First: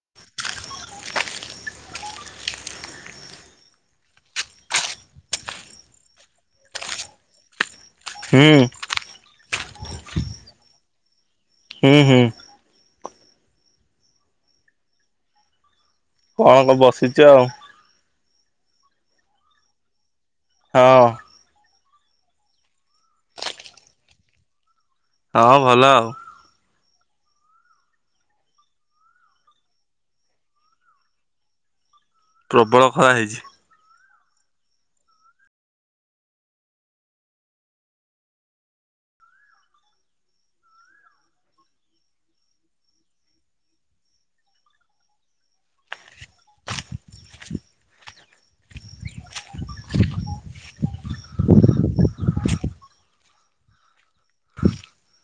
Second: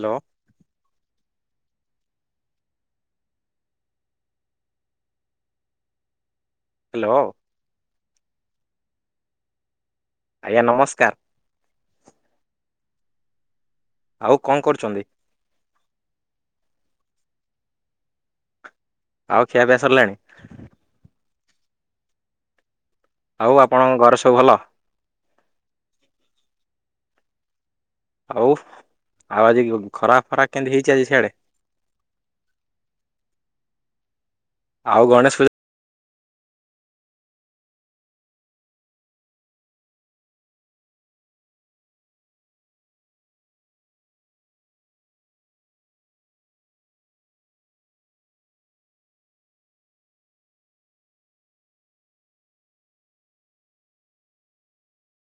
Hello. Hello. ହୁଁ। ଆଜ୍ଞା ନମସ୍କାର। ହୁଁ ହୁଁ। ଆଉ କଣ କରୁଚନ୍ତି? କଣ ବସିଚି ଆଉ। ଆଉ ଖିଆ ପିଆ ସରିଲାଣି? ହଁ। ଆଉ ଆପଣଙ୍କ ଘରେ ସବୁ ଭଲ? ହଁ ଭଲ ଆଉ। ହଉ ଆଉ ଆଜି ଖରା ଫରା କେମତି ହେଇଛି ଆଜି ସିଆଡେ? ପ୍ରବଳ ଖରା ହେଇଛି। ଆଉ ଗଣେଶ ପୂଜା [inaudible] [inaudible]